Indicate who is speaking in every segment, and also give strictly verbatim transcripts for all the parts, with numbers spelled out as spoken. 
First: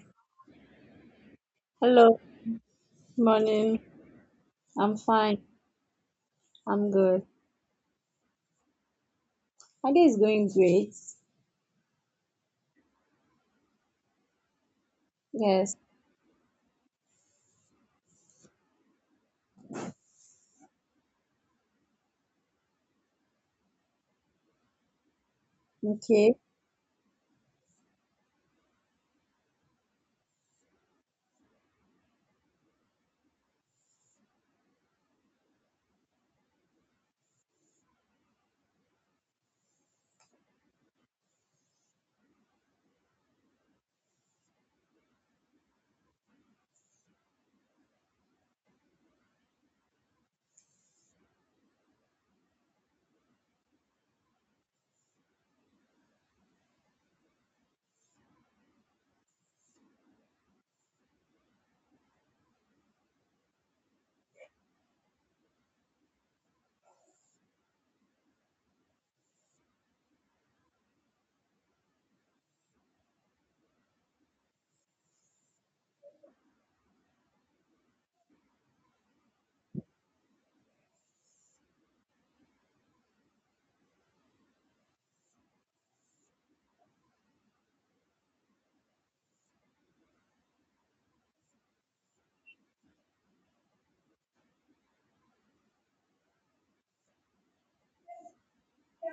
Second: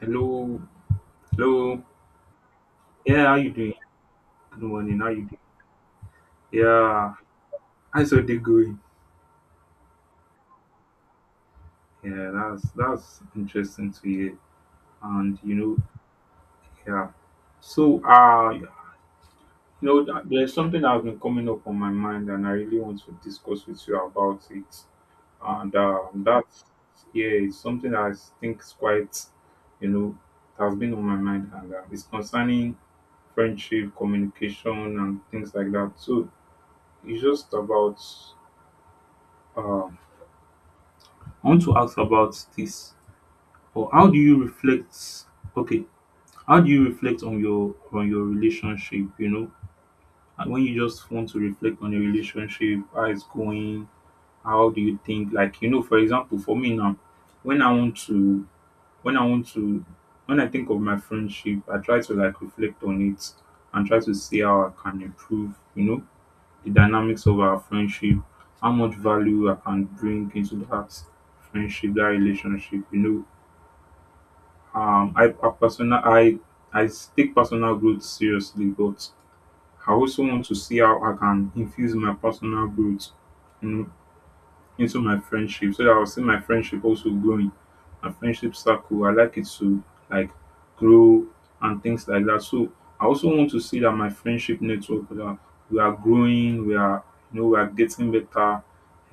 Speaker 1: Hello, hello.
Speaker 2: Hello,
Speaker 1: Yeah, how you doing?
Speaker 2: morning.
Speaker 1: Good
Speaker 2: I'm
Speaker 1: morning. How you doing?
Speaker 2: fine. I'm
Speaker 1: Yeah,
Speaker 2: good.
Speaker 1: how's your day going?
Speaker 2: My day is going great.
Speaker 1: Yeah, that's that's interesting to hear. And you
Speaker 2: Yes.
Speaker 1: know, yeah. So, uh, you know, th- there's something that has been coming up on my mind, and I really want to discuss with you about it. And uh,
Speaker 2: Okay.
Speaker 1: that, yeah, it's something that I think is quite, you know, has been on my mind, and uh, it's concerning friendship, communication, and things like that. So, it's just about Um, I want to ask about this. Or how do you reflect? Okay, how do you reflect on your on your relationship? You know, and when you just want to reflect on your relationship, how it's going. How do you think? Like you know, for example, for me now, when I want to, when I want to, when I think of my friendship, I try to like reflect on it and try to see how I can improve. You know, the dynamics of our friendship, how much value I can bring into that friendship, that relationship. You know, um, I, I personal, I, I take personal growth seriously, but I also want to see how I can infuse my personal growth, you know, into my friendship so that I'll see my friendship also growing. My friendship circle, I like it to like grow and things like that. So I also want to see that my friendship network that we are growing, we are you know, we are getting better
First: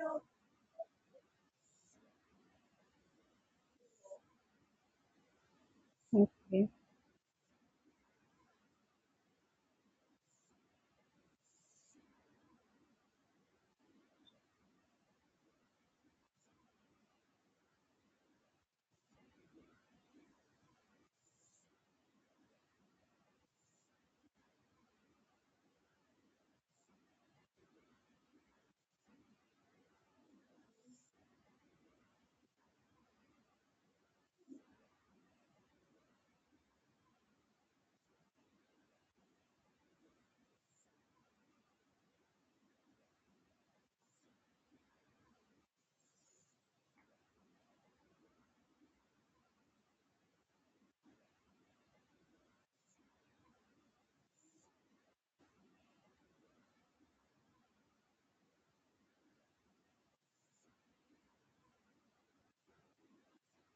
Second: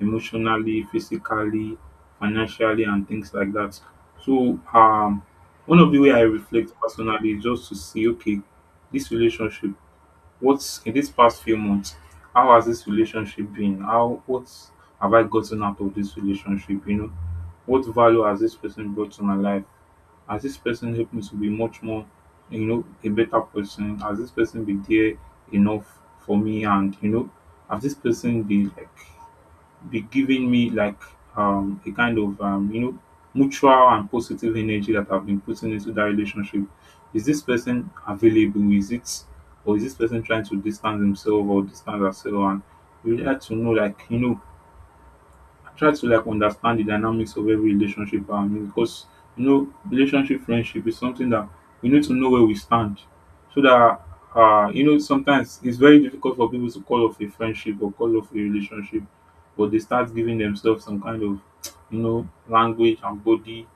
Speaker 1: emotionally, physically, financially and things like that. So um one of the way I
Speaker 2: Okay.
Speaker 1: reflect personally is just to see okay, this relationship what's in these past few months, how has this relationship been? How what have I gotten out of this relationship? You know, what value has this person brought to my life? Has this person helped me to be much more, you know, a better person? Has this person been there enough for me? And you know, has this person been like be giving me like um a kind of um you know mutual and positive energy that I've been putting into that relationship. Is this person available? Is it or is this person trying to distance himself or distance herself? And we would like to know like you know I try to like understand the dynamics of every relationship around me because you know relationship friendship is something that we need to know where we stand so that uh you know sometimes it's very difficult for people to call off a friendship or call off a relationship but they start giving themselves some kind of you know language and body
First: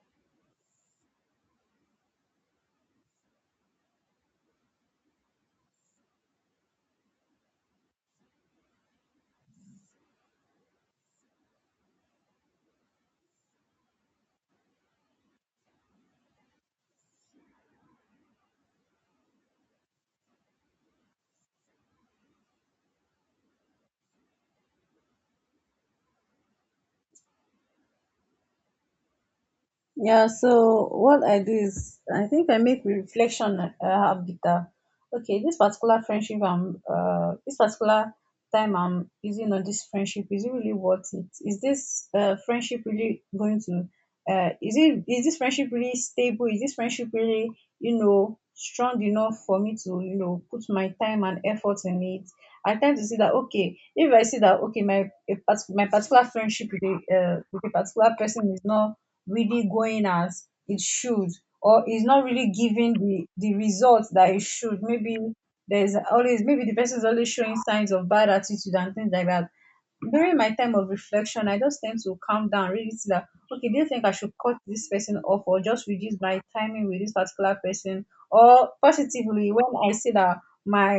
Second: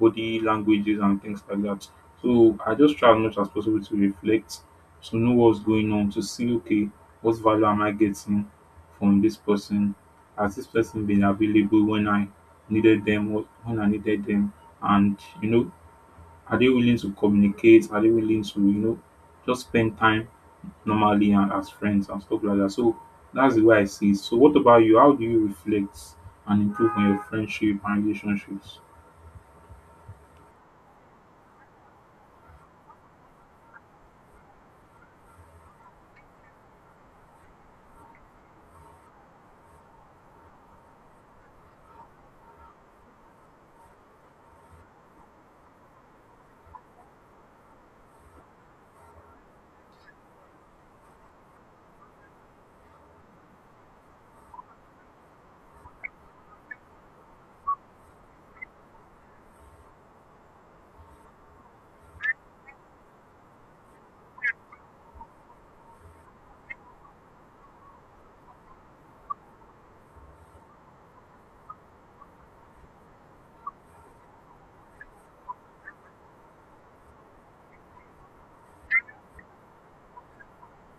Speaker 1: body languages and things like that. So I just try as much as possible to reflect, to know what's going on, to see okay what value am I getting from this person, as this person been available when I needed them, wh- when I needed them, and you know, are they willing to communicate? Are they willing to you know just spend time normally and as friends and stuff like that? So that's the way I see it. So what about you? How do you reflect and improve on your friendship and relationships?
Speaker 2: Yeah, so what I do is I think I make reflection uh, habit. That, okay, this particular friendship I'm uh this particular time I'm using on this friendship, is it really worth it? Is this uh friendship really going to uh is it is this friendship really stable? Is this friendship really, you know, strong enough for me to, you know, put my time and effort in it? I tend to see that, okay, if I see that okay my a part- my particular friendship with a uh, with a particular person is not really going as it should, or is not really giving the the results that it should. Maybe there's always, maybe the person is always showing signs of bad attitude and things like that. During my time of reflection, I just tend to calm down, really see that, okay, do you think I should cut this person off or just reduce my timing with this particular person? Or positively, when I see that my,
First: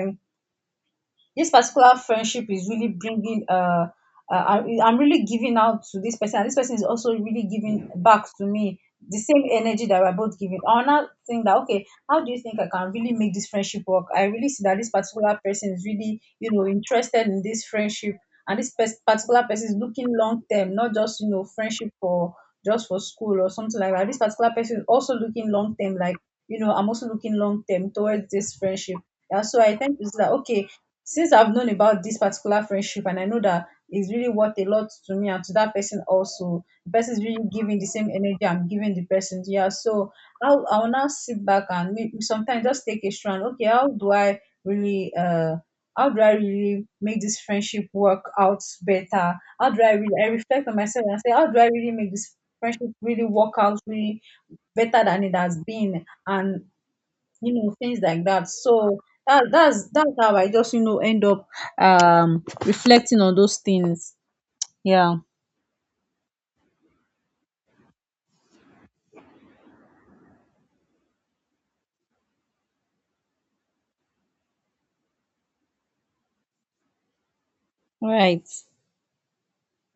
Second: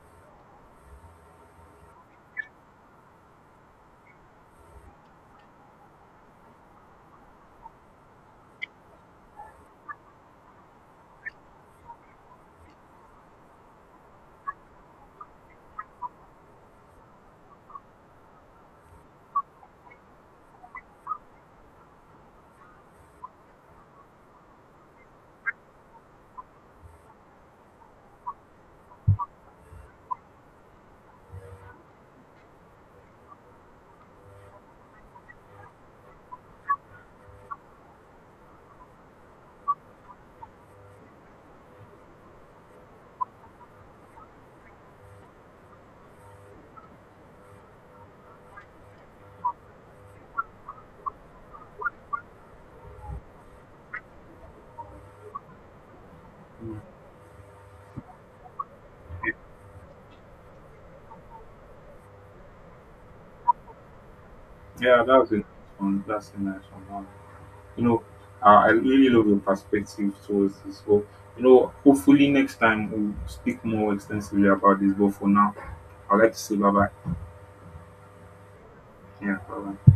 Speaker 2: this particular friendship is really bringing uh, uh I- I'm really giving out to this person and this person is also really giving back to me the same energy that we're both giving, I will now think that, okay, how do you think I can really make this friendship work? I really see that this particular person is really, you know, interested in this friendship, and this pers- particular person is looking long term, not just, you know, friendship for just for school or something like that. This particular person is also looking long term, like, you know, I'm also looking long term towards this friendship. And so I tend to see that, okay, since I've known about this particular friendship and I know that it's really worth a lot to me and to that person also, the person is really giving the same energy I'm giving the person. Yeah, so I'll I'll now sit back and may- sometimes just take a strand. Okay, how do I really uh how do I really make this friendship work out better? How do I really, I reflect on myself and say, how do I really make this friendship really work out really better than it has been? And
Speaker 1: Mm.
Speaker 2: you know, things like that. So that that's that's how I just, you know, end up um reflecting on those things.
Speaker 1: Yeah,
Speaker 2: Yeah,
Speaker 1: that's a nice one. That's a nice one. You know, I I really love your perspective towards this. So, you know, hopefully next time we'll speak more extensively about this. But for now, I'd like to say bye bye.
Speaker 2: right.
Speaker 1: Yeah, bye bye.